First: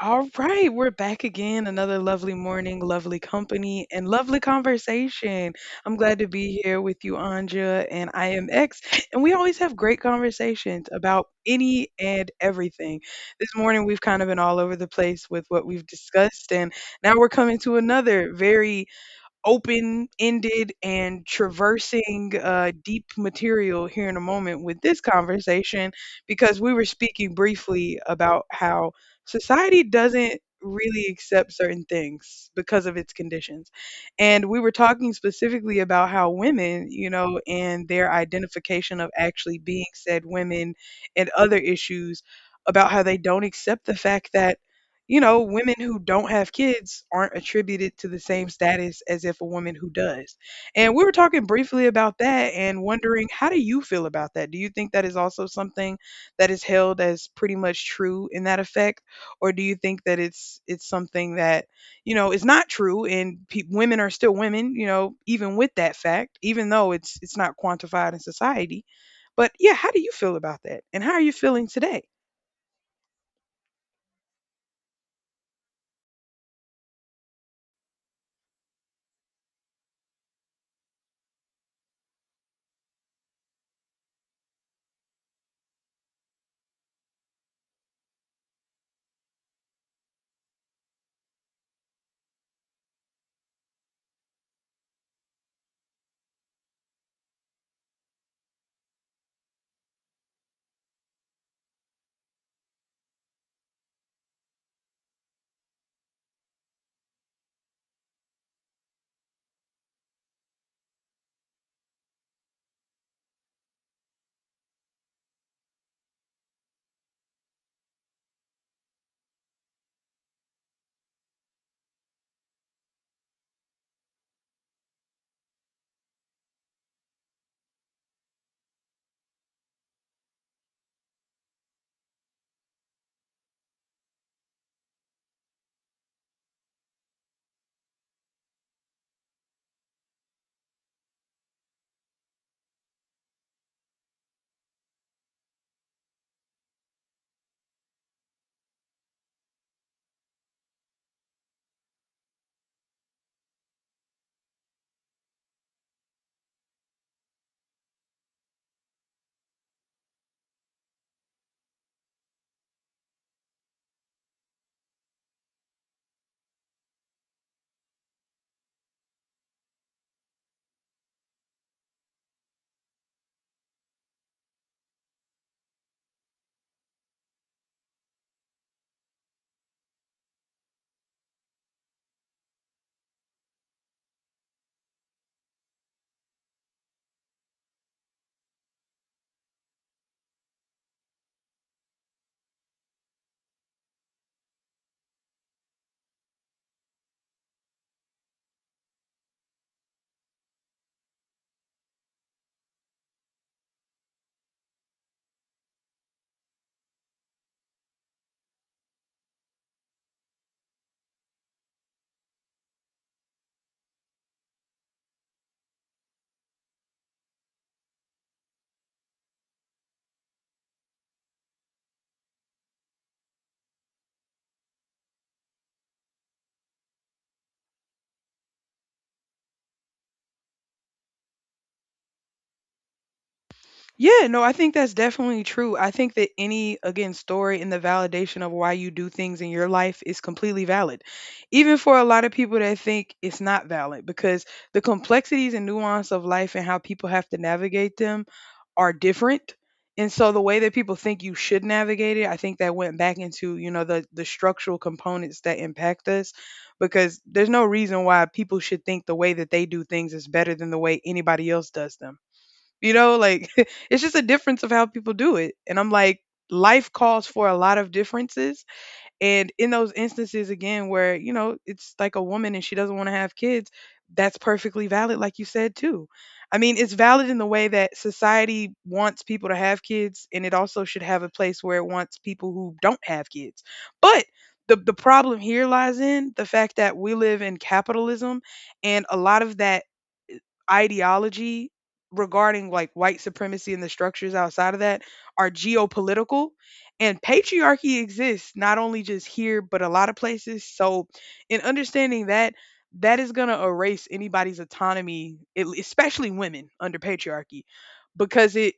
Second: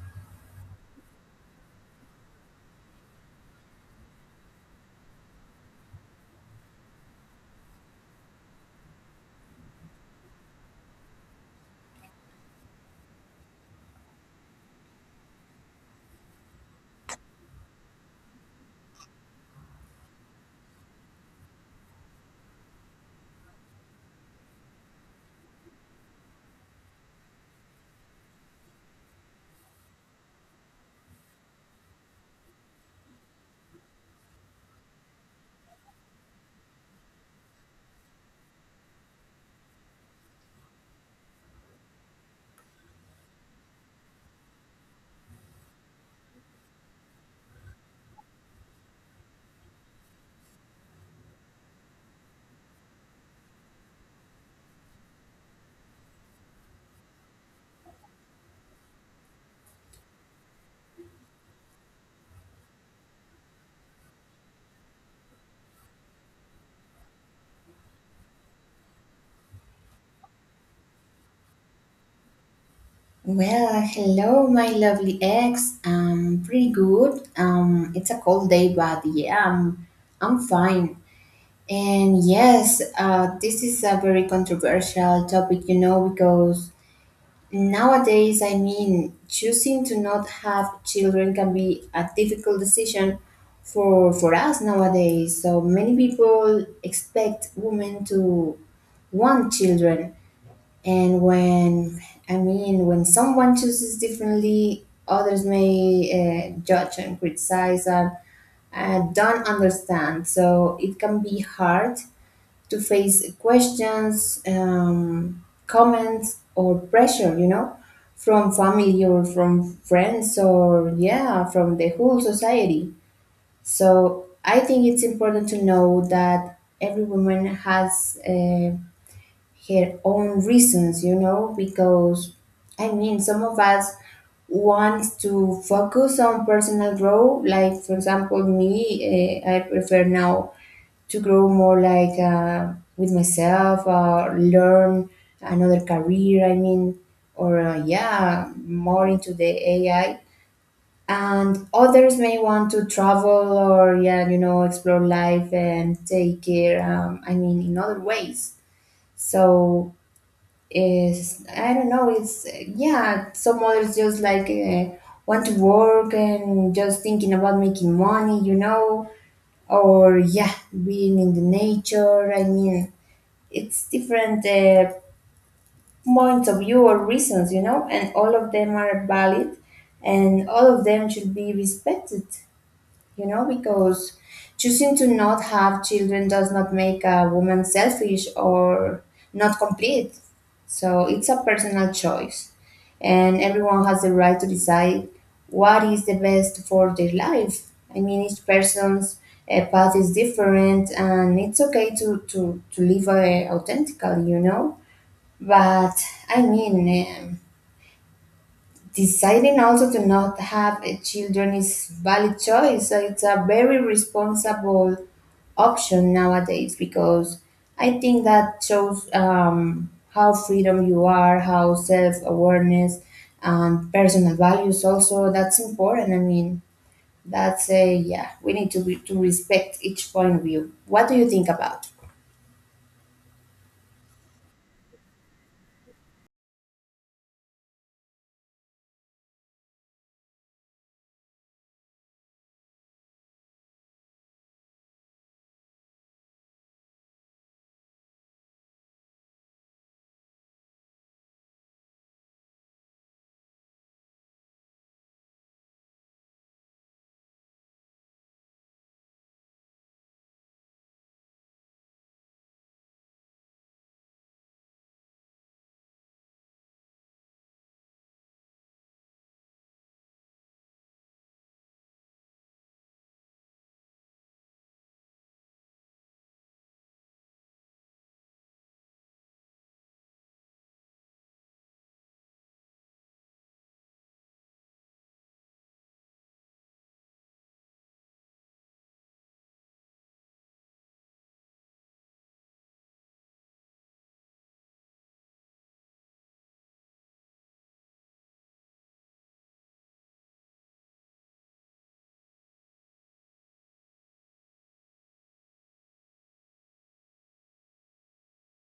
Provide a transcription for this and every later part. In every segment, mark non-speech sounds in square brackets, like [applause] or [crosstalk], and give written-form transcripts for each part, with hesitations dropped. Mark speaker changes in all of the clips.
Speaker 1: All right, we're back again. Another lovely morning, lovely company, and lovely conversation. I'm glad to be here with you, Anja, and I am X. And we always have great conversations about any and everything. This morning, we've kind of been all over the place with what we've discussed, and now we're coming to another very open ended and traversing deep material here in a moment with this conversation because we were speaking briefly about how society doesn't really accept certain things because of its conditions. And we were talking specifically about how women, and their identification of actually being said women and other issues about how they don't accept the fact that women who don't have kids aren't attributed to the same status as if a woman who does. And we were talking briefly about that and wondering, how do you feel about that? Do you think that is also something that is held as pretty much true in that effect, or do you think that it's something that, is not true, and women are still women, even with that fact, even though it's not quantified in society? But yeah, how do you feel about that? And how are you feeling today?
Speaker 2: Well, hello, my lovely ex. Pretty good. It's a cold day, but yeah, I'm fine. And yes, this is a very controversial topic, you know, because nowadays, I mean, choosing to not have children can be a difficult decision for us nowadays. So many people expect women to want children and when, I mean, when someone chooses differently, others may judge and criticize and don't understand. So it can be hard to face questions, comments, or pressure, you know, from family or from friends or, yeah, from the whole society. So I think it's important to know that every woman has her own reasons, you know, because I mean, some of us want to focus on personal growth. Like, for example, me, I prefer now to grow more like with myself, learn another career, I mean, or yeah, more into the AI. And others may want to travel or, yeah, you know, explore life and take care, I mean, in other ways. So is I don't know. It's yeah. Some others just like want to work and just thinking about making money, you know, or yeah, being in the nature. I mean, it's different points of view or reasons, you know, and all of them are valid, and all of them should be respected, you know, because choosing to not have children does not make a woman selfish or not complete. So it's a personal choice, and everyone has the right to decide what is the best for their life. I mean, each person's path is different, and it's okay to to live authentically, you know. But I mean. Um, deciding also to not have a children is valid choice. It's a very responsible option nowadays because I think that shows how freedom you are, how self awareness and personal values also. That's important. I mean, that's a yeah. We need to be, to respect each point of view. What do you think about?
Speaker 1: Yeah, no, I think that's definitely true. I think that any, again, story and the validation of why you do things in your life is completely valid. Even for a lot of people that think it's not valid, because the complexities and nuance of life and how people have to navigate them are different. And so the way that people think you should navigate it, I think that went back into, the structural components that impact us because there's no reason why people should think the way that they do things is better than the way anybody else does them. You know, like [laughs] it's just a difference of how people do it. And I'm like, life calls for a lot of differences. And in those instances, again, where, you know, it's like a woman and she doesn't want to have kids, that's perfectly valid, like you said, too. I mean, it's valid in the way that society wants people to have kids, and it also should have a place where it wants people who don't have kids. But the problem here lies in the fact that we live in capitalism, and a lot of that ideology regarding like white supremacy and the structures outside of that are geopolitical, and patriarchy exists not only just here but a lot of places. So in understanding that, that is going to erase anybody's autonomy, especially women under patriarchy, because it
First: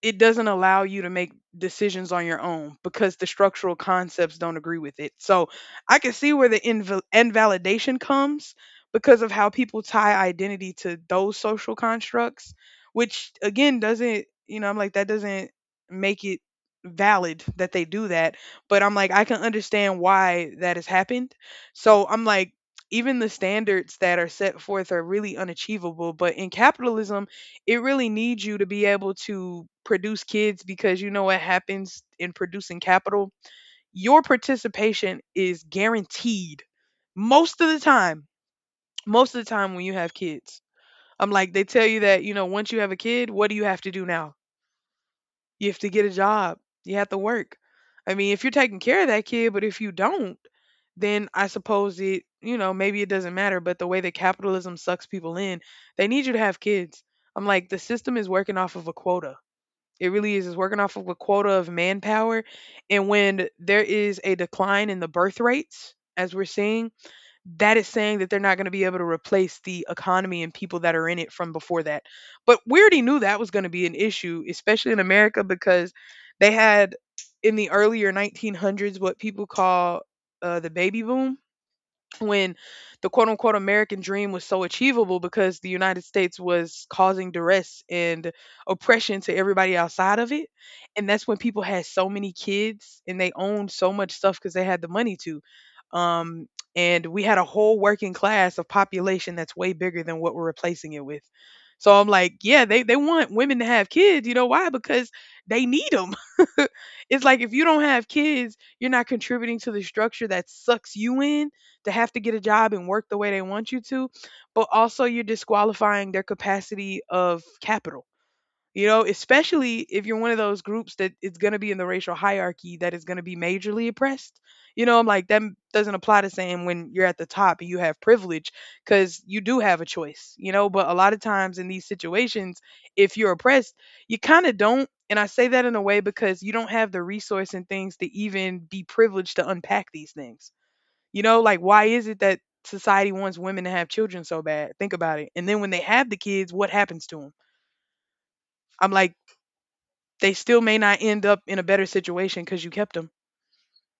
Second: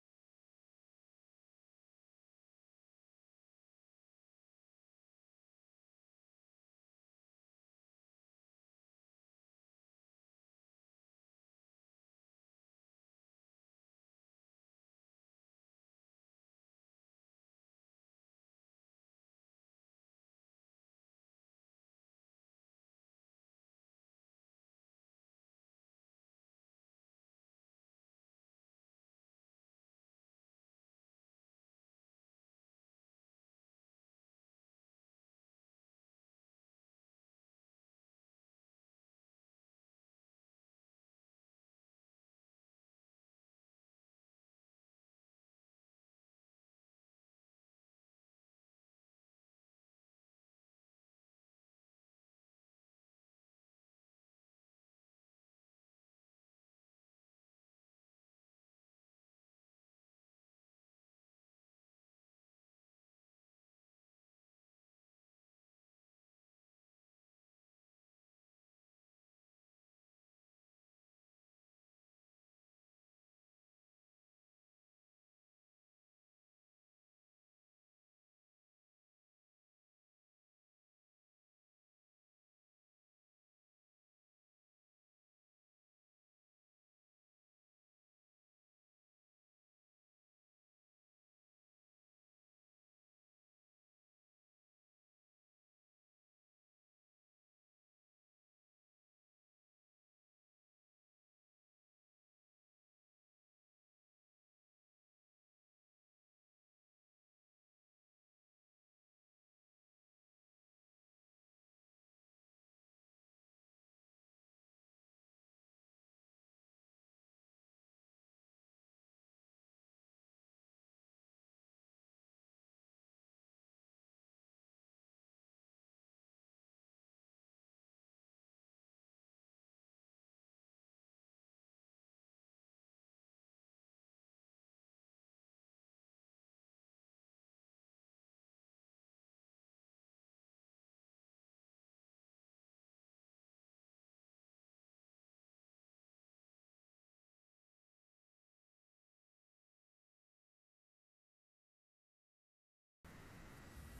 Speaker 1: it doesn't allow you to make decisions on your own because the structural concepts don't agree with it. So I can see where the invalidation comes because of how people tie identity to those social constructs, which again doesn't, you know, I'm like, that doesn't make it valid that they do that. But I'm like, I can understand why that has happened. So I'm like, even the standards that are set forth are really unachievable. But in capitalism, it really needs you to be able to produce kids because you know what happens in producing capital? Your participation is guaranteed most of the time. Most of the time when you have kids. I'm like, they tell you that, once you have a kid, what do you have to do now? You have to get a job, you have to work. I mean, if you're taking care of that kid, but if you don't, then I suppose it, maybe it doesn't matter. But the way that capitalism sucks people in, they need you to have kids. I'm like, the system is working off of a quota. It really is. It's working off of a quota of manpower. And when there is a decline in the birth rates, as we're seeing, that is saying that they're not going to be able to replace the economy and people that are in it from before that. But we already knew that was going to be an issue, especially in America, because they had in the earlier 1900s what people call the baby boom when the quote unquote American dream was so achievable because the United States was causing duress and oppression to everybody outside of it. And that's when people had so many kids and they owned so much stuff because they had the money to. Um, and we had a whole working class of population that's way bigger than what we're replacing it with. So I'm like, yeah, they want women to have kids. You know why? Because they need them. [laughs] It's like if you don't have kids, you're not contributing to the structure that sucks you in to have to get a job and work the way they want you to, but also you're disqualifying their capacity of capital. You know, especially if you're one of those groups that is going to be in the racial hierarchy that is going to be majorly oppressed. You know, I'm like, that doesn't apply the same when you're at the top and you have privilege because you do have a choice. But a lot of times in these situations, if you're oppressed, you kind of don't. And I say that in a way because you don't have the resource and things to even be privileged to unpack these things, you know, like why is it that society wants women to have children so bad? Think about it. And then when they have the kids, what happens to them? I'm like, they still may not end up in a better situation because you kept them.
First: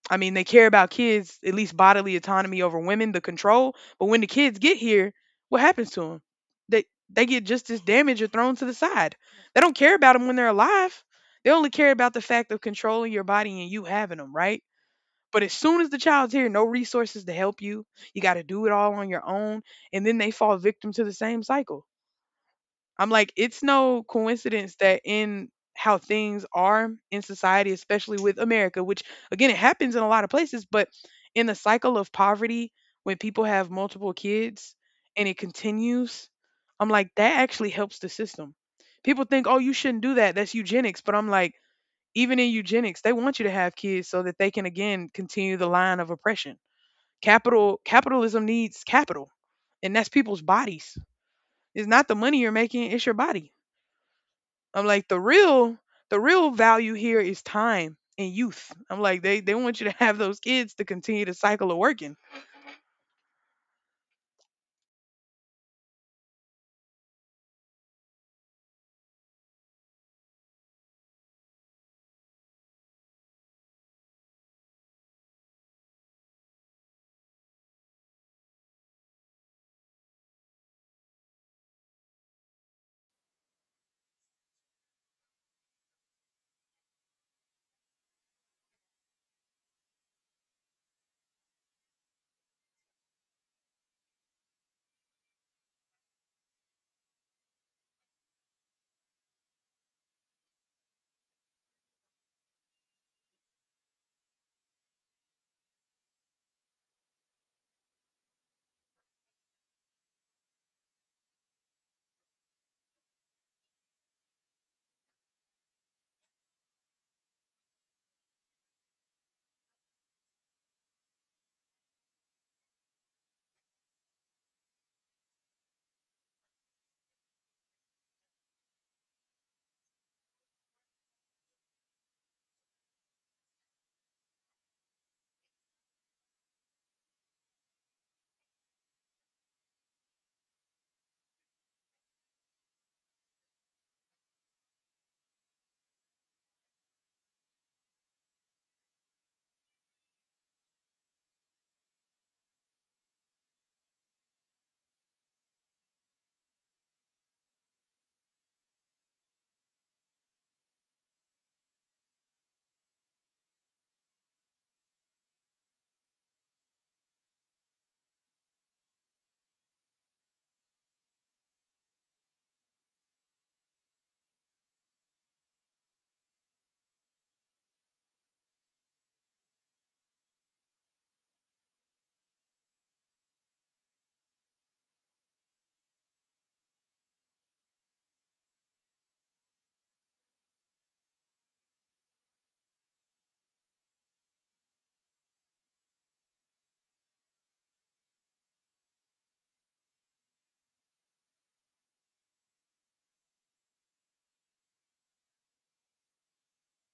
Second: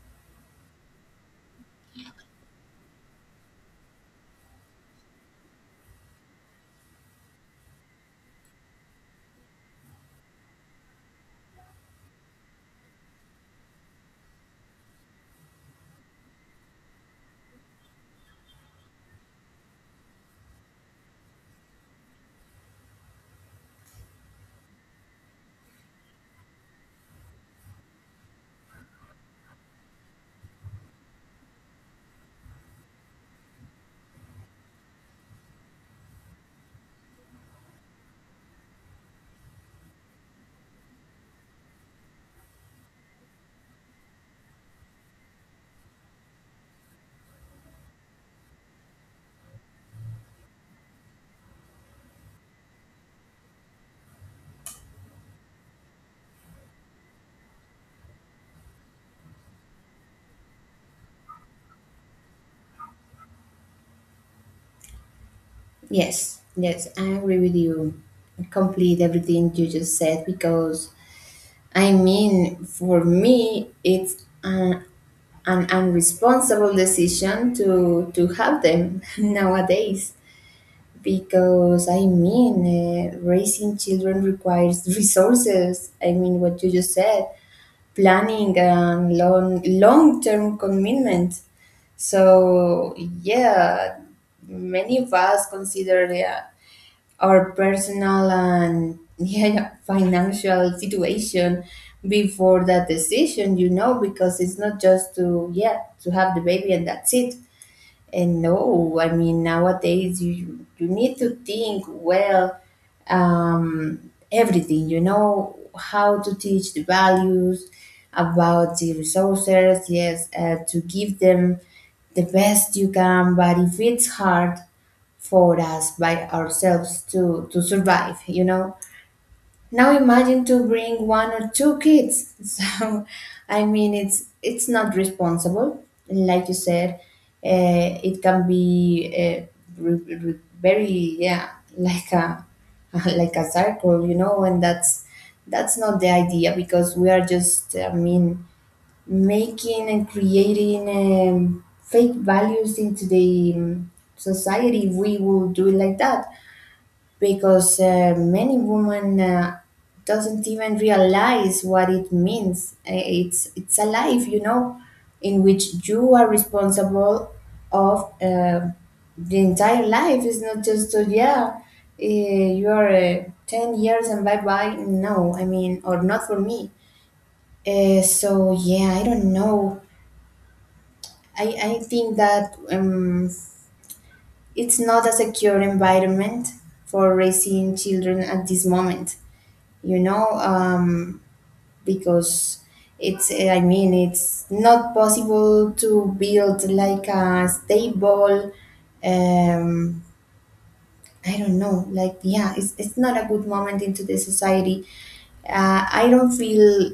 Speaker 1: I mean, they care about kids, at least bodily autonomy over women, the control. But when the kids get here, what happens to them? They they get just as damaged or thrown to the side. They don't care about them when they're alive. They only care about the fact of controlling your body and you having them, right? But as soon as the child's here, no resources to help you. You got to do it all on your own. And then they fall victim to the same cycle. I'm like, it's no coincidence that in how things are in society, especially with America, which again, it happens in a lot of places, but in the cycle of poverty, when people have multiple kids and it continues, I'm like, that actually helps the system. People think, oh, you shouldn't do that. That's eugenics. But I'm like, even in eugenics, they want you to have kids so that they can again continue the line of oppression. Capitalism needs capital, and that's people's bodies. It's not the money you're making, it's your body. I'm like, the real value here is time and youth. I'm like, they want you to have those kids to continue the cycle of working.
Speaker 2: Yes, yes, I agree with you. I complete everything you just said because I mean, for me, it's an unresponsible decision to have them [laughs] nowadays. Because I mean, raising children requires [laughs] resources. I mean, what you just said, planning and long term commitment. So yeah, many of us consider yeah, our personal and [laughs] yeah, financial situation before that decision, you know, because it's not just to yeah to have the baby and that's it. And no, I mean nowadays you need to think well, everything. You know how to teach the values about the resources. Yes, to give them the best you can. But if it's hard for us by ourselves to survive, you know, now imagine to bring one or two kids. [laughs] So, I mean, it's not responsible, like you said. It can be very yeah, like a [laughs] like a circle, you know, and that's not the idea because we are just I mean making and creating fake values into the society. If we will do it like that because many women doesn't even realize what it means. It's a life, you know, in which you are responsible of the entire life. It's not just you are 10 years and bye bye. No, I mean, or not for me. So yeah, I don't know. I think that it's not a secure environment for raising children at this moment, you know, because I mean, it's not possible to build like a stable, um, I don't know, like, yeah, it's not a good moment into the society. I don't feel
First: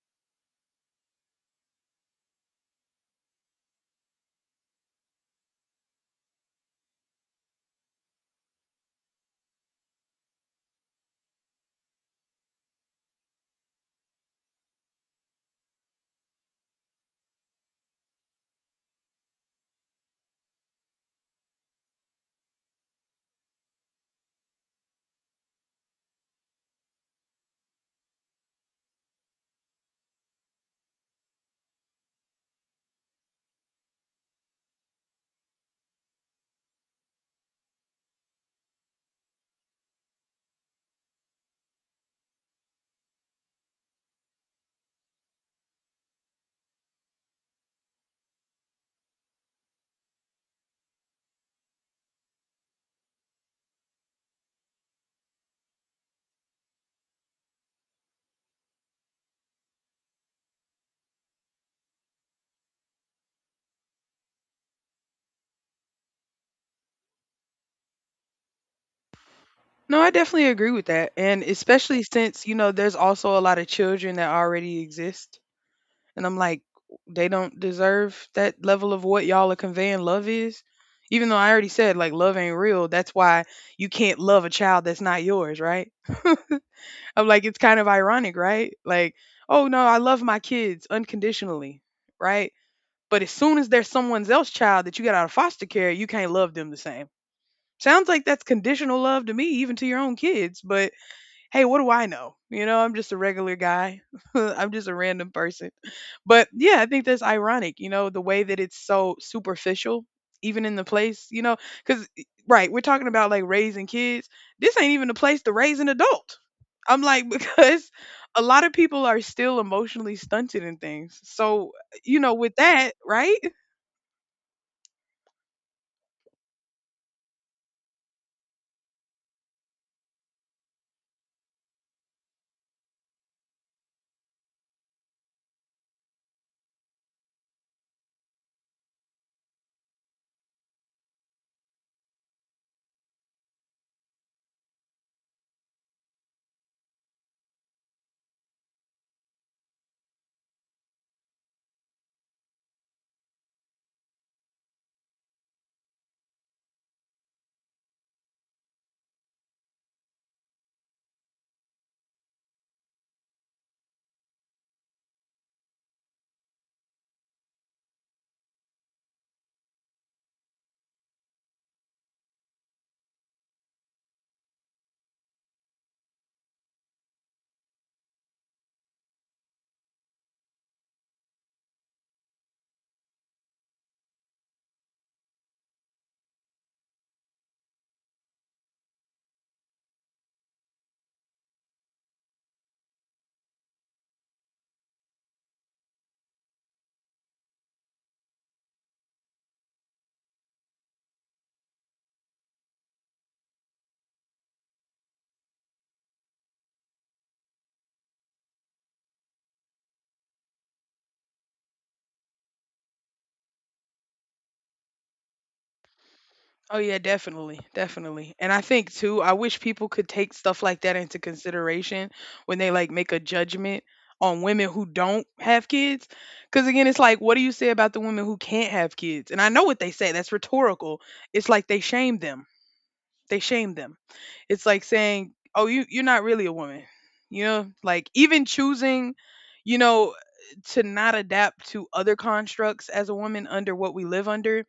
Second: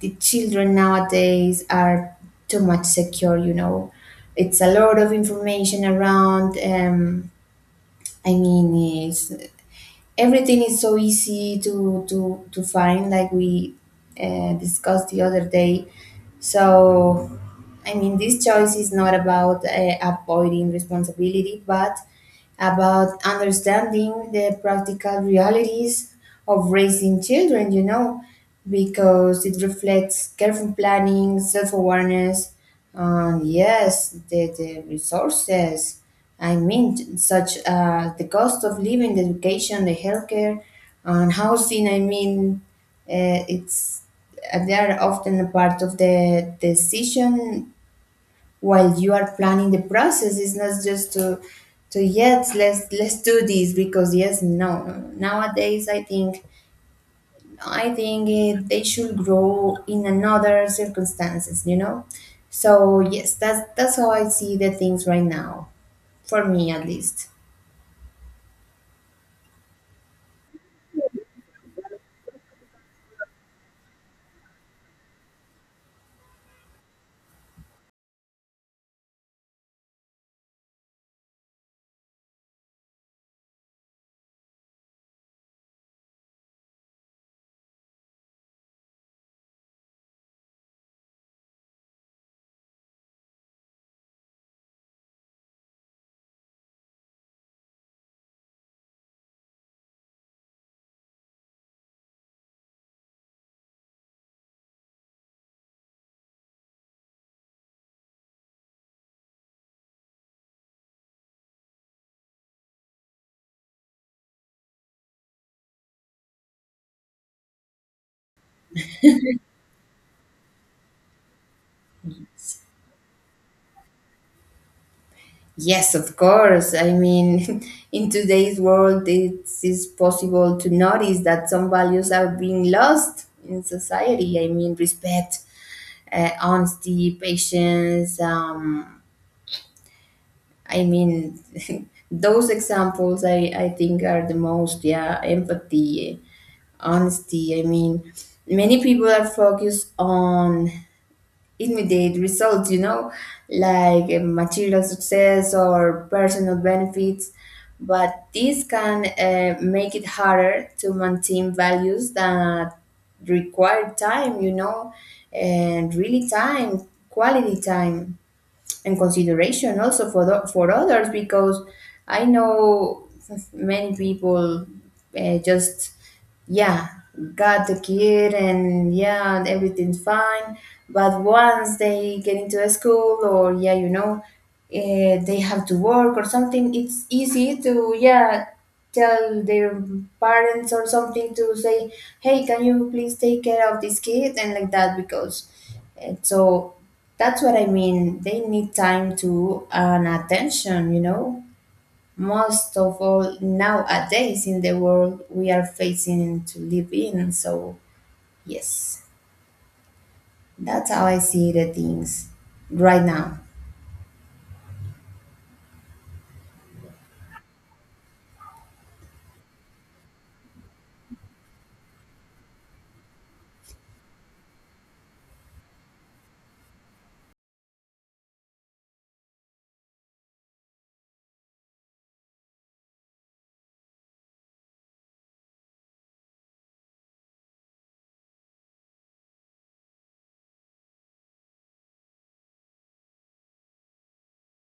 Speaker 2: the children nowadays are too much secure, you know. It's a lot of information around. I mean, it's everything is so easy to to find like we discussed the other day. So I mean this choice is not about avoiding responsibility but about understanding the practical realities of raising children, you know, because it reflects careful planning, self awareness, and yes, the resources. I mean, such the cost of living, the education, the healthcare, and housing. I mean, it's they are often a part of the decision while you are planning the process. It's not just to yes let's do this because yes no no, no. nowadays i think it, they should grow in another circumstances, you know. So yes, that's how I see the things right now, for me at least.
Speaker 1: No, I definitely agree with that. And especially since, you know, there's also a lot of children that already exist. And I'm like, they don't deserve that level of what y'all are conveying love is. Even though I already said, like, love ain't real. That's why you can't love a child that's not yours, right? [laughs] I'm like, it's kind of ironic, right? Like, oh no, I love my kids unconditionally, right? But as soon as there's someone else's child that you got out of foster care, you can't love them the same. Sounds like that's conditional love to me, even to your own kids. But hey, what do I know? You know, I'm just a regular guy. [laughs] I'm just a random person. But yeah, I think that's ironic, you know, the way that it's so superficial, even in the place, you know, because, right, we're talking about like raising kids. This ain't even the place to raise an adult. I'm like, [laughs] because a lot of people are still emotionally stunted in things. So, you know, with that, right?
Speaker 2: Yes, of course. I mean, [laughs] in today's world, it is possible to notice that some values are being lost in society. I mean, respect, honesty, patience. I mean, [laughs] those examples I think are the most, yeah, empathy, honesty. I mean, many people are focused on immediate results, you know, like material success or personal benefits. But this can make it harder to maintain values that require time, you know, and really time, quality time and consideration also for for others because I know many people just yeah got the kid and yeah and everything's fine but once they get into a school or yeah you know they have to work or something. It's easy to yeah tell their parents or something to say hey can you please take care of this kid and like that because and so that's what I mean. They need time to and attention, you know. Most of all nowadays in the world we are facing to live in. So yes, that's how I see the things right now.
Speaker 1: Oh yeah, definitely, definitely. And I think too, I wish people could take stuff like that into consideration when they like make a judgment on women who don't have kids. Cuz again, it's like what do you say about the women who can't have kids? And I know what they say, that's rhetorical. It's like they shame them. They shame them. It's like saying, "Oh, you're not really a woman." You know, like even choosing, you know, to not adapt to other constructs as a woman under what we live under,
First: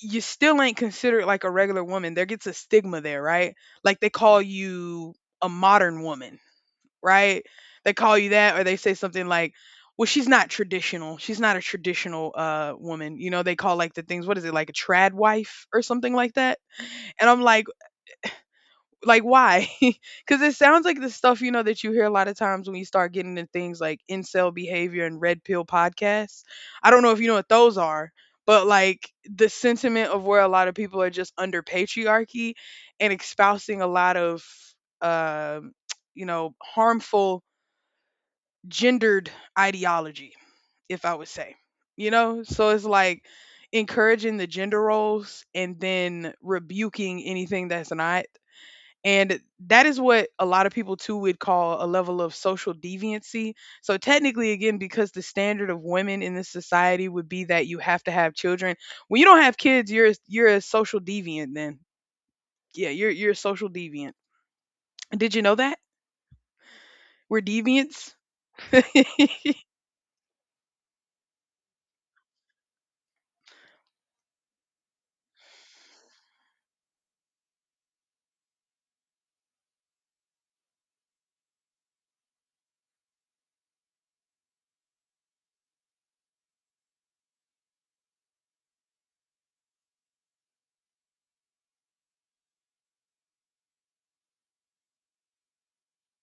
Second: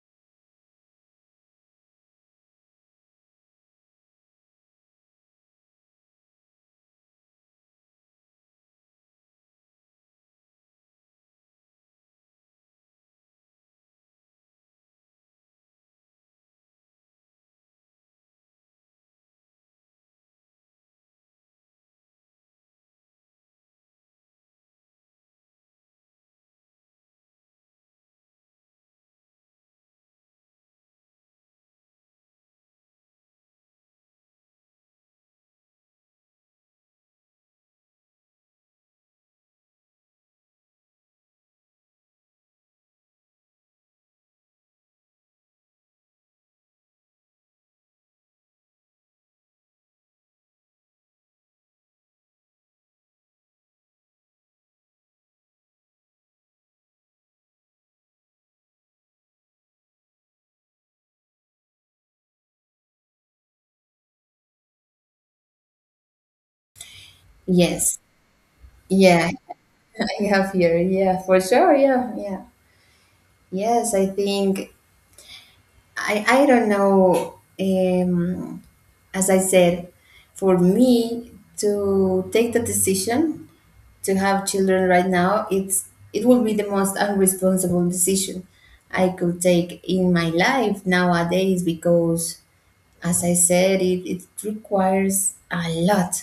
Speaker 1: you still ain't considered like a regular woman. There gets a stigma there, right? Like they call you a modern woman, right? They call you that, or they say something like, "Well, she's not traditional. She's not a traditional woman." You know, they call like the things. What is it like a trad wife or something like that? And I'm like, why? [laughs] Because it sounds like the stuff you know that you hear a lot of times when you start getting into things like incel behavior and red pill podcasts. I don't know if you know what those are, but like the sentiment of where a lot of people are just under patriarchy and espousing a lot of um, [tsk] harmful gendered ideology, if I would say, So it's like encouraging the gender roles and then rebuking anything that's not, and that is what a lot of people too would call a level of social deviancy. So technically, again, because the standard of women in this society would be that you have to have children. When you don't have kids, you're a social deviant. Then, yeah, you're a social deviant. Did you know that we're
Speaker 2: Yes.
Speaker 1: deviants? [laughs] Oh,
Speaker 2: Yeah, [laughs] I have here. Yeah, for sure. Yeah, yeah. Yes, I think I don't know. As I said, for me to take the decision to have children right now, it will be the most unresponsible decision I could take in my life nowadays because, as I said, it requires a lot,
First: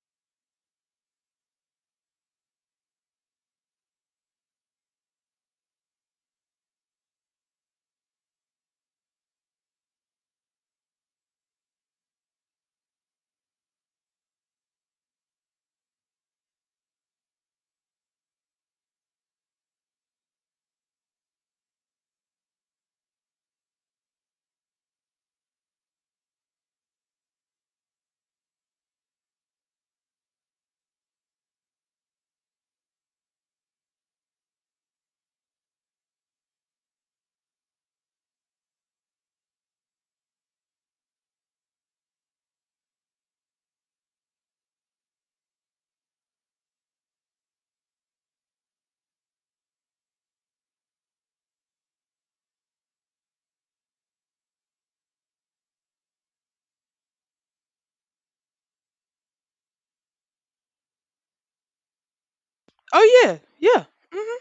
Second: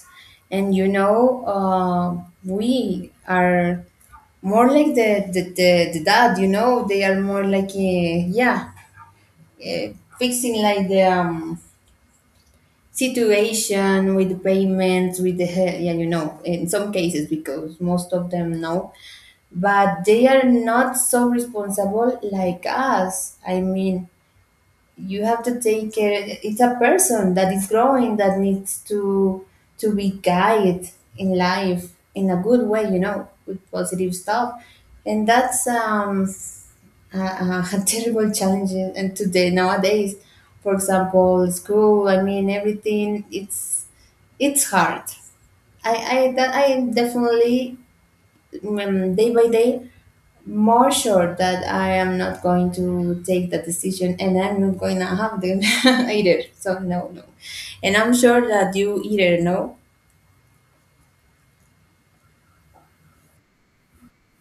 Speaker 2: and you know, we are more like the dad. You know, they are more like uh, fixing like the situation with the payments with yeah you know in some cases because most of them know but they are not so responsible like us. I mean you have to take care. It's a person that is growing that needs to be guided in life in a good way, you know, with positive stuff. And that's a [laughs] a terrible challenge and today nowadays for example school. I mean everything it's hard. I that I definitely day by day more sure that I am not going to take that decision and I'm not going to have them [laughs] either. So no, no. And I'm sure that you either know.
Speaker 1: yeah, yeah. Hmm.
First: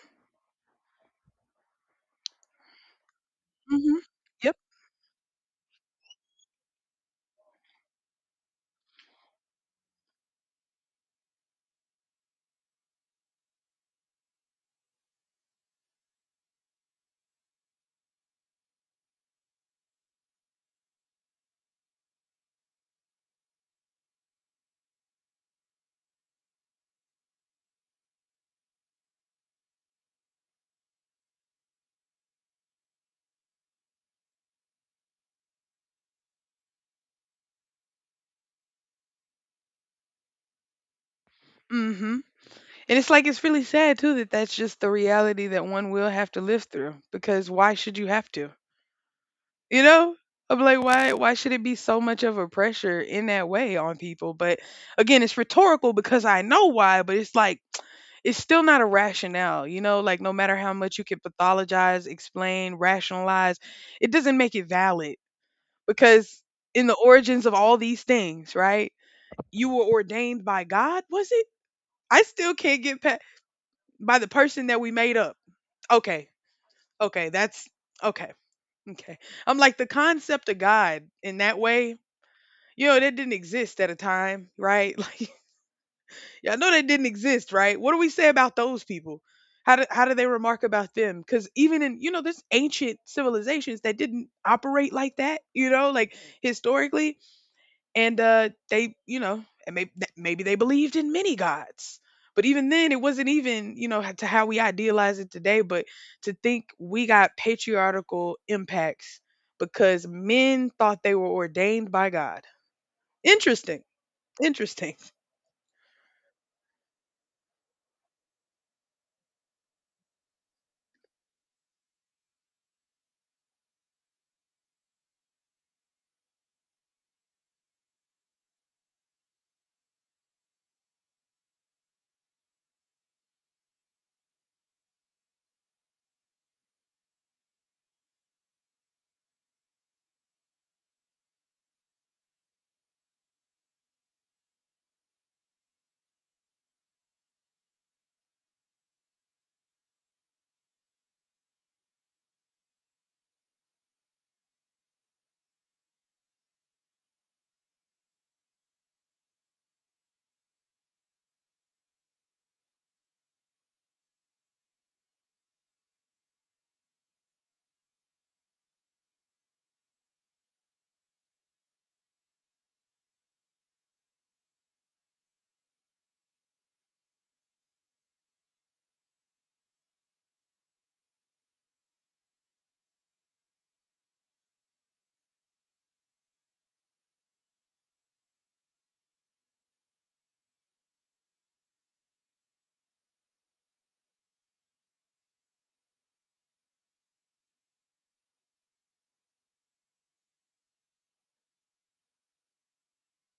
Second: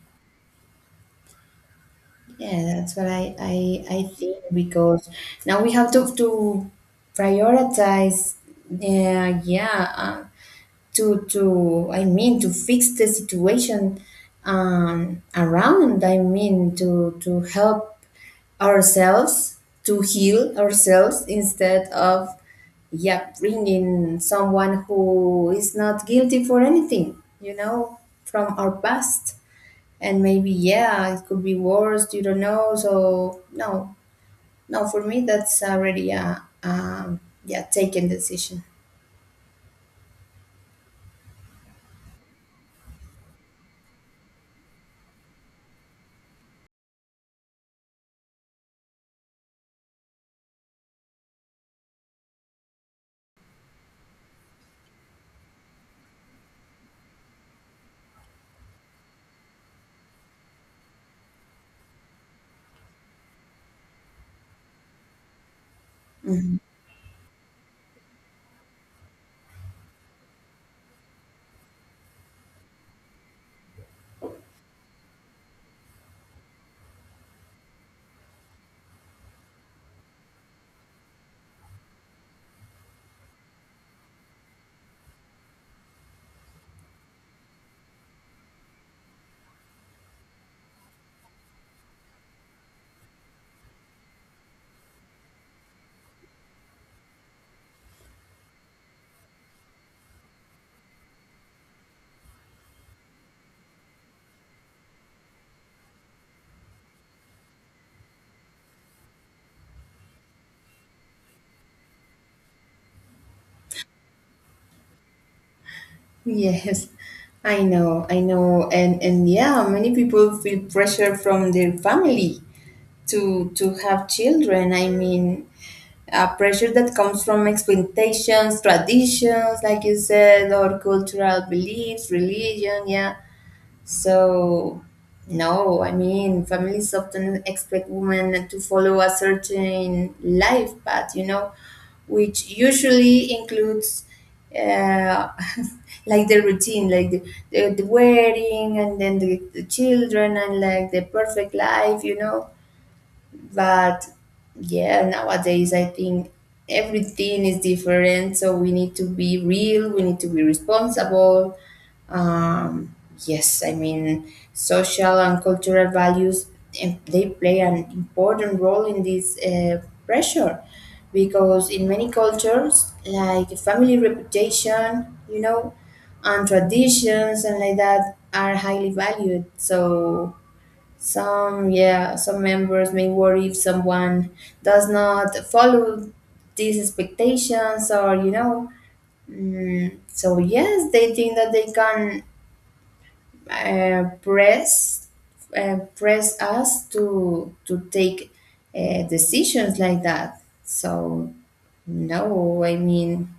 Speaker 2: Yeah, that's what I, I,
Speaker 1: Hmm.
Speaker 2: I think
Speaker 1: Yep.
Speaker 2: because now we have to prioritize. Yeah, yeah. To I mean to fix the situation around. I mean to help ourselves to heal ourselves instead of yeah bringing someone who is not guilty for anything you know from our past and maybe yeah it could be worse you don't know so no no for me that's already a yeah taken decision.
Speaker 1: Hmm. And it's like it's really sad too that that's just the reality that one will have to live through. Because why should you have to? You know? I'm like, why should it be so much of a pressure in that way on people? But again, it's rhetorical because I know why, but it's like it's still not a rationale, you know, like no matter how much you can pathologize, explain, rationalize, it doesn't make it valid because
Speaker 2: Mm-hmm.
Speaker 1: in the origins of all these things, right? You were ordained by God, was it? I still can't get past by the person that we made up. Okay. Okay, that's okay. Okay. I'm like the concept of God in that way. You know, that didn't exist at a time, right? [laughs] Like, yeah, I know that didn't exist, right? What do we say about those people? How do they remark about them? Because even in, you know, there's ancient civilizations that didn't operate like that, you know, like historically. And they, you know, and maybe, maybe they believed in many gods. But even then, it wasn't even, you know, to how we idealize it today. But to think we got patriarchal impacts because men thought they were ordained by God. Interesting. Interesting.
Speaker 2: Yes, I know, and yeah, many people feel pressure from their family to have children. I mean, pressure that comes from expectations, traditions, like you said, or cultural beliefs, religion. Yeah, so, no, I mean, families often expect women to follow a certain life path, you know, which usually includes uh, [laughs] like the routine, like the wedding and then the children and like the perfect life, you know. But yeah nowadays I think everything is different so we need to be real we need to be responsible. um, yes I mean social and cultural values they play an important role in this pressure because in many cultures like family reputation you know and traditions and like that are highly valued. So some, yeah, some members may worry if someone does not follow these expectations, or you know, mm, so yes, they think that they can uh, press press us to take decisions like that. So no, I mean,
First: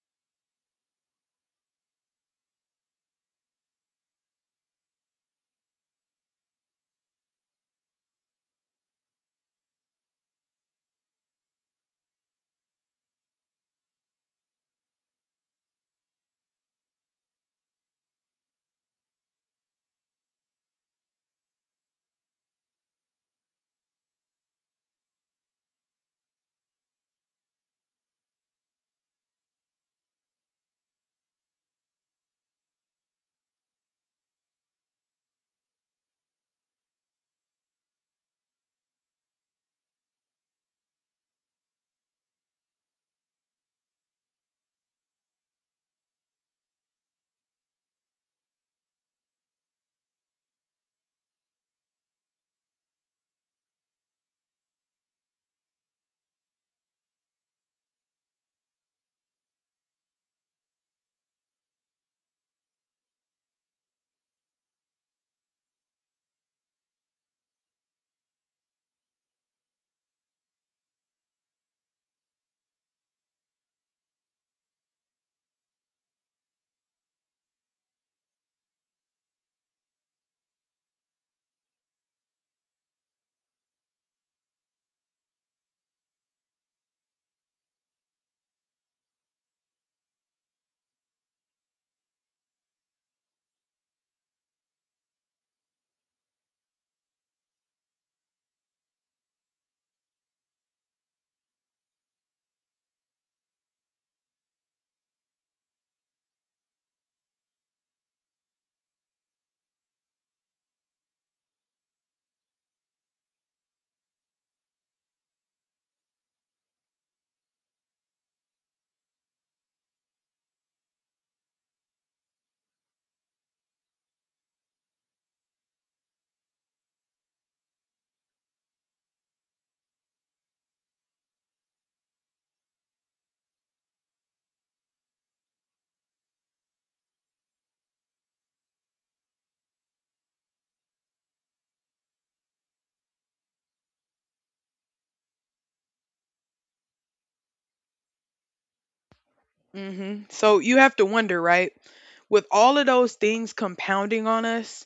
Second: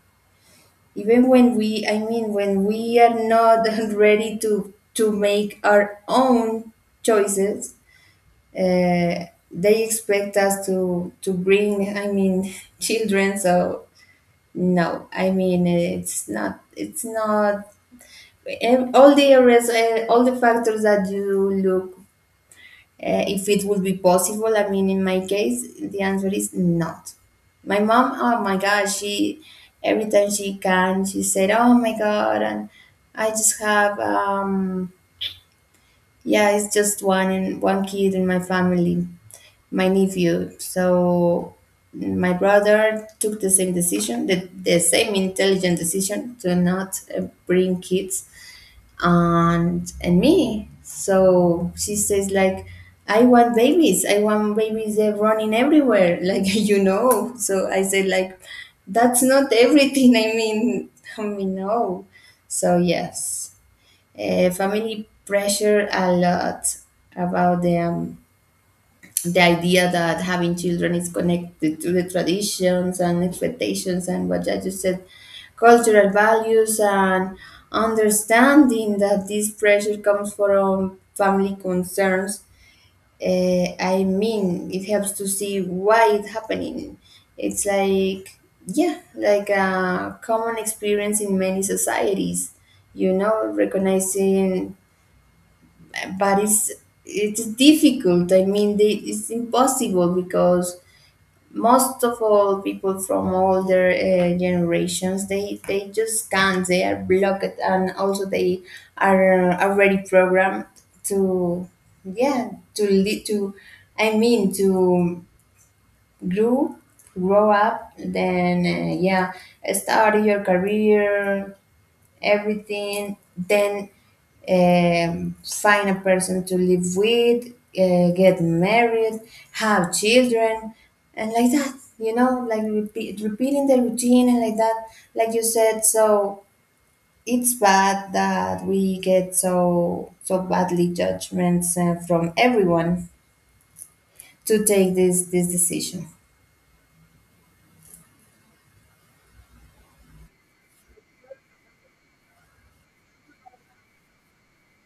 Speaker 2: even when we, I mean, when we are not [laughs] ready to make our own choices, uh, they expect us to bring I mean [laughs] children. So no I mean it's not all the areas all the factors that you look if it would be possible. I mean in my case the answer is not. My mom oh my god she every time she can she said oh my god. And I just have yeah, it's just one in one kid in my family, my nephew. So my brother took the same decision, the same intelligent decision to not bring kids, and me. So she says like I want babies. I want babies running everywhere, [laughs] like you know. So I said like that's not everything. [laughs] I mean no. So yes. Family pressure a lot about the idea that having children is connected to the traditions and expectations and what I just said, cultural values. And understanding that this pressure comes from family concerns, I mean, it helps to see why it's happening. It's like, yeah, like a common experience in many societies, you know, recognizing but it's difficult. I mean they, it's impossible because most of all people from older generations they just can't. They are blocked and also they are already programmed to yeah to lead to I mean to grow up, then yeah start your career everything, then find a person to live with, get married, have children, and like that, you know, like repeat, repeating the routine and like that, like you said. So it's bad that we get so badly judgments from everyone to take this decision.
Speaker 1: Hmm. So you have to wonder, right? With all of those things compounding on us,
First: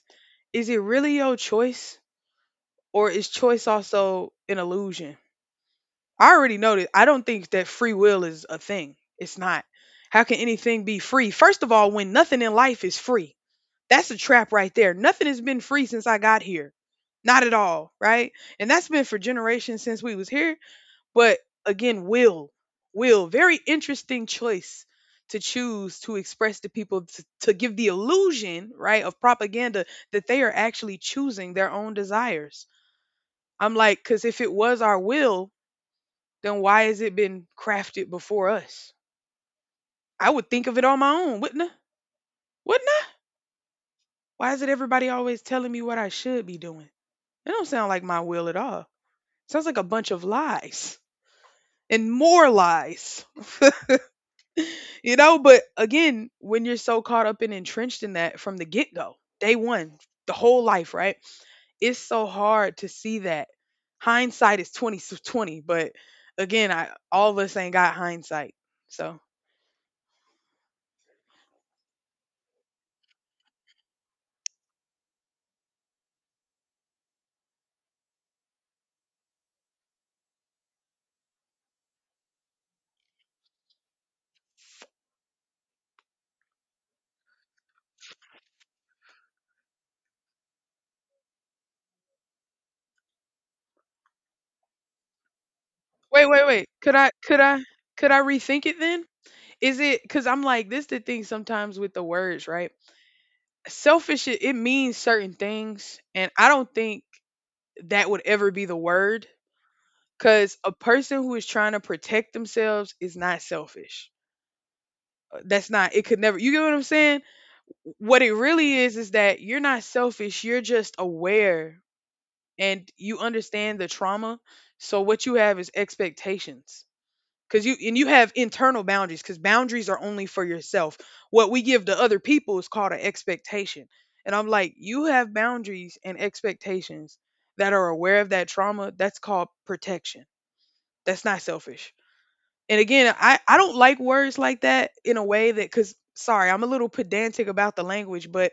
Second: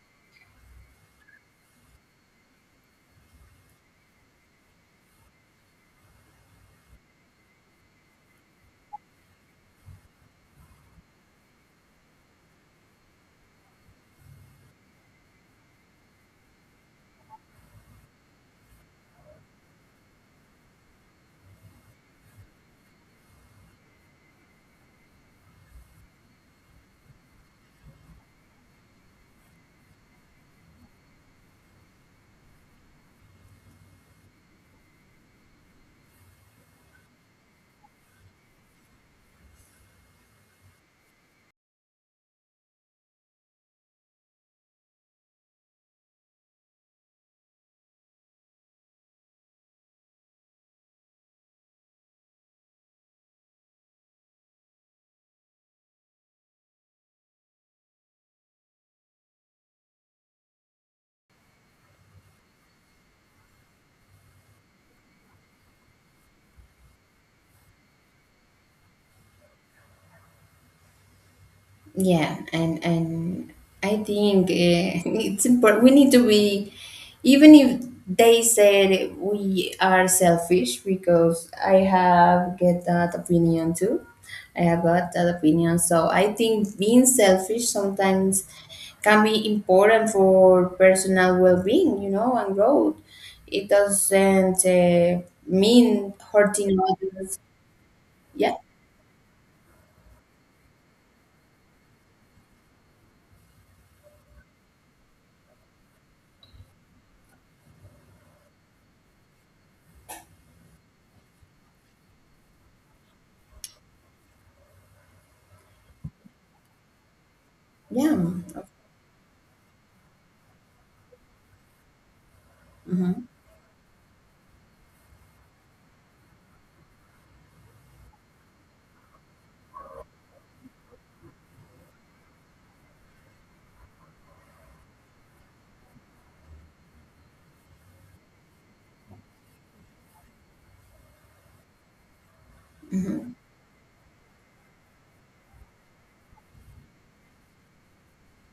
Speaker 1: is it really your choice, or is choice also an illusion? I already know that I don't think that free will is a thing. It's not. How can anything be free? First of all, when nothing in life is free, that's a trap right there. Nothing has been free since I got here. Not at all, right? And that's been for generations since we was here. But again, Will, very interesting choice to choose to express to people to give the illusion, right, of propaganda that they are actually choosing their own desires. I'm like, because if it was our will, then why has it been crafted before us? I would think of it on my own, wouldn't I? Wouldn't I? Why is it everybody always telling me what I should be doing? It don't sound like my will at all. Sounds like a bunch of lies and more lies. You know, but again, when you're so caught up and entrenched in that from the get go, day one, the whole life, right? It's so hard to see that. Hindsight is 20/20, but again, I all of us ain't got hindsight. So
Speaker 2: Yeah, and I think [laughs] it's important. We need to be, even if they said we are selfish, because I have get that opinion too. I have got that opinion. So I think being selfish sometimes can be important for personal well-being, you know, and growth. It doesn't mean
Speaker 1: wait, wait, wait.
Speaker 2: hurting
Speaker 1: Could I
Speaker 2: others.
Speaker 1: could I could I
Speaker 2: Yeah,
Speaker 1: rethink it then? Is it because I'm like this? The thing sometimes with the words, right? Selfish, it means certain things, and I don't think that would ever be the word. Because a person who is trying to protect themselves is not selfish. That's not, it could never, you get what I'm saying?
Speaker 2: yeah.
Speaker 1: What it really is that you're not selfish, you're just aware and you understand the trauma. So what you have is expectations. Cause you have internal boundaries because boundaries are only for yourself. What we give to other people is called an expectation. And I'm like, you have boundaries and expectations that are aware of that trauma. That's called protection. That's not selfish. And again,
Speaker 2: Mm-hmm,
Speaker 1: I don't like words like that in a way that cuz sorry, I'm a little pedantic about the language, but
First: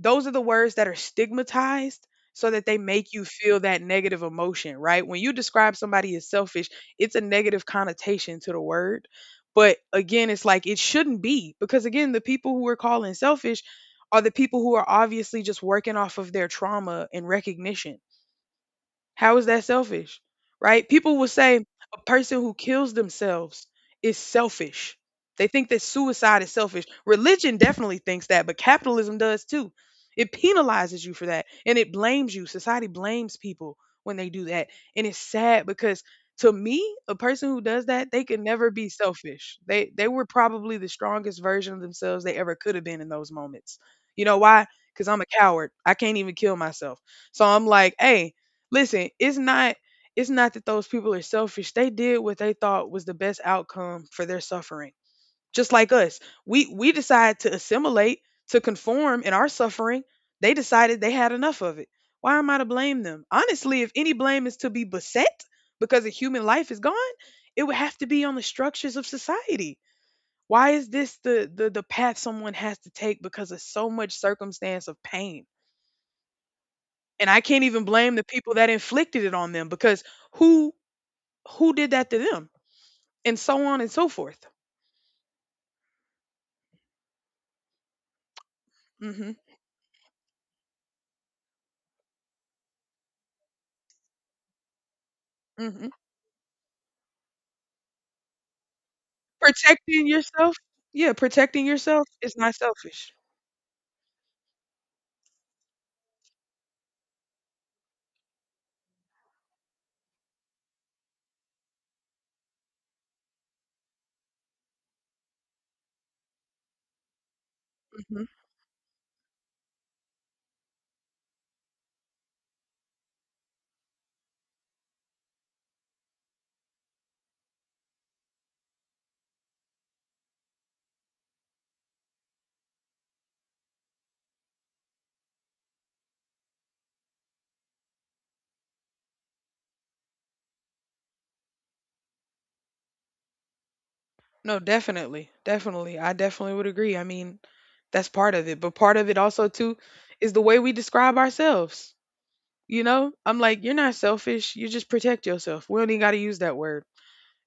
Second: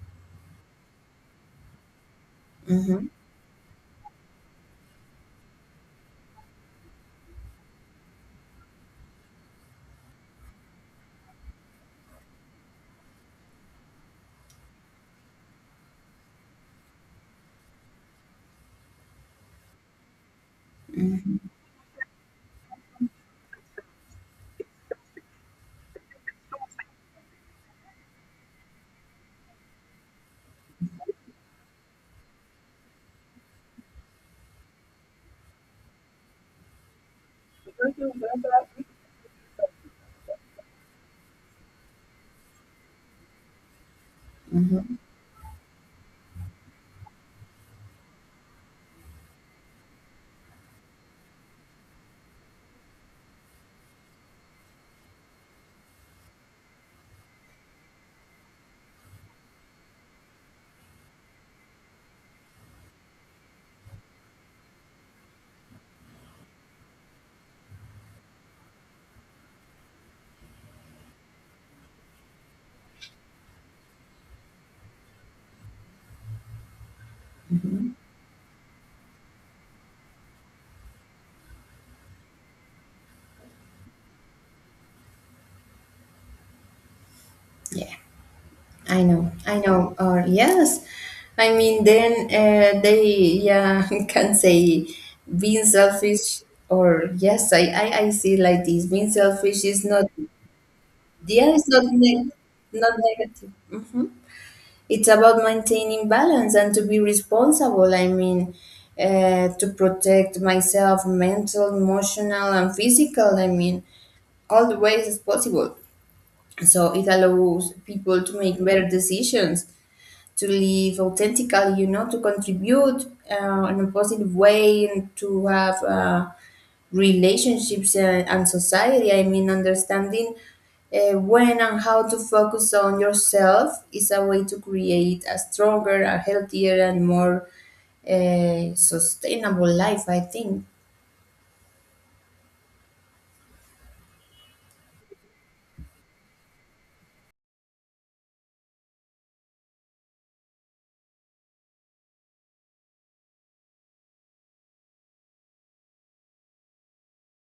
Speaker 1: those are the words that are stigmatized so that they
Speaker 2: mm-hmm,
Speaker 1: make you feel that negative emotion, right? When you describe somebody as selfish, it's a negative connotation to the word. But again, it's like it shouldn't be because again, the people who we're calling selfish are the people who are obviously just working off of their trauma and recognition. How is that selfish? Right? People will say a person who kills themselves is selfish. They think that suicide is selfish. Religion definitely thinks that, but capitalism does too. It penalizes you for that and it blames you. Society blames people when they do that. And it's sad because to me, a person who does that, they can never be selfish. They were probably the strongest version of themselves they ever could have been in those moments. You know why?
Speaker 2: mm-hmm.
Speaker 1: Cuz I'm a coward. I can't even kill myself. So I'm like, "Hey, listen, it's not that those people are selfish. They did what they thought was the best outcome for their suffering. Just like us. We decide to assimilate, to conform in our suffering. They decided they had enough of it. Why am I to blame them? Honestly, if any blame is to be beset because a human life is gone, it would have to be on the structures of society. Why is this the path someone has to take because of so much circumstance of pain? And I can't even blame the people that inflicted it on them because who did that to them and so on and so forth.
Speaker 2: Yeah. I know,
Speaker 1: Hmm.
Speaker 2: I know. Or yes, I mean, then they yeah [laughs] can say being
Speaker 1: Hmm.
Speaker 2: selfish. Or yes, I see like this. Being selfish is not
Speaker 1: Protecting yourself, yeah,
Speaker 2: yeah,
Speaker 1: protecting
Speaker 2: it's
Speaker 1: yourself is not
Speaker 2: not
Speaker 1: selfish.
Speaker 2: negative. It's about maintaining balance and to be responsible. I mean, to protect myself, mental, emotional, and physical. I mean, all the ways as possible. So it allows people
Speaker 1: Hmm.
Speaker 2: to make better decisions, to live authentically, you know, to contribute in a positive way and to have relationships and society. I mean, understanding when and how to focus on yourself is a way to create a stronger, a healthier, and more sustainable life, I think.
Speaker 1: No, definitely, I definitely would agree. I mean, that's part of it, but part of it also too is the way we describe ourselves, you know. I'm like, you're not selfish, you just protect yourself. We don't even got to use that word,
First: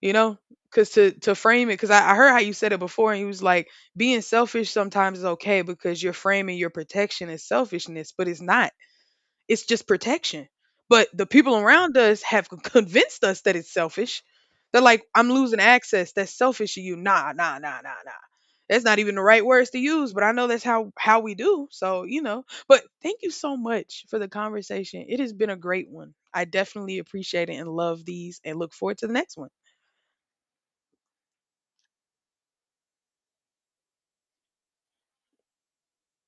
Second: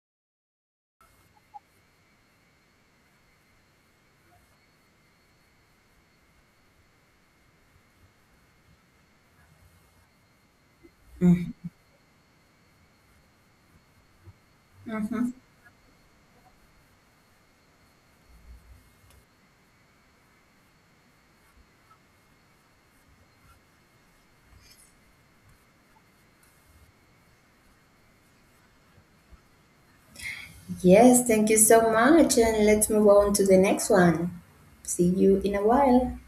Speaker 1: you know, because to frame it because I heard how you said it before and he was like being selfish sometimes is okay because you're framing your protection as selfishness, but it's not. It's just protection. But the people
Speaker 2: Mhm.
Speaker 1: around us have convinced us that it's selfish. They're like, I'm
Speaker 2: Mhm.
Speaker 1: losing access. That's selfish of you. Nah, nah, nah, nah, nah. That's not even the right words to use, but I know that's how we do. So, you know. But thank you so much for the conversation. It has been a great one. I definitely appreciate it and love these and look forward to the next one.
Speaker 2: Yes, thank you so much. And let's move on to the next one. See you in a while.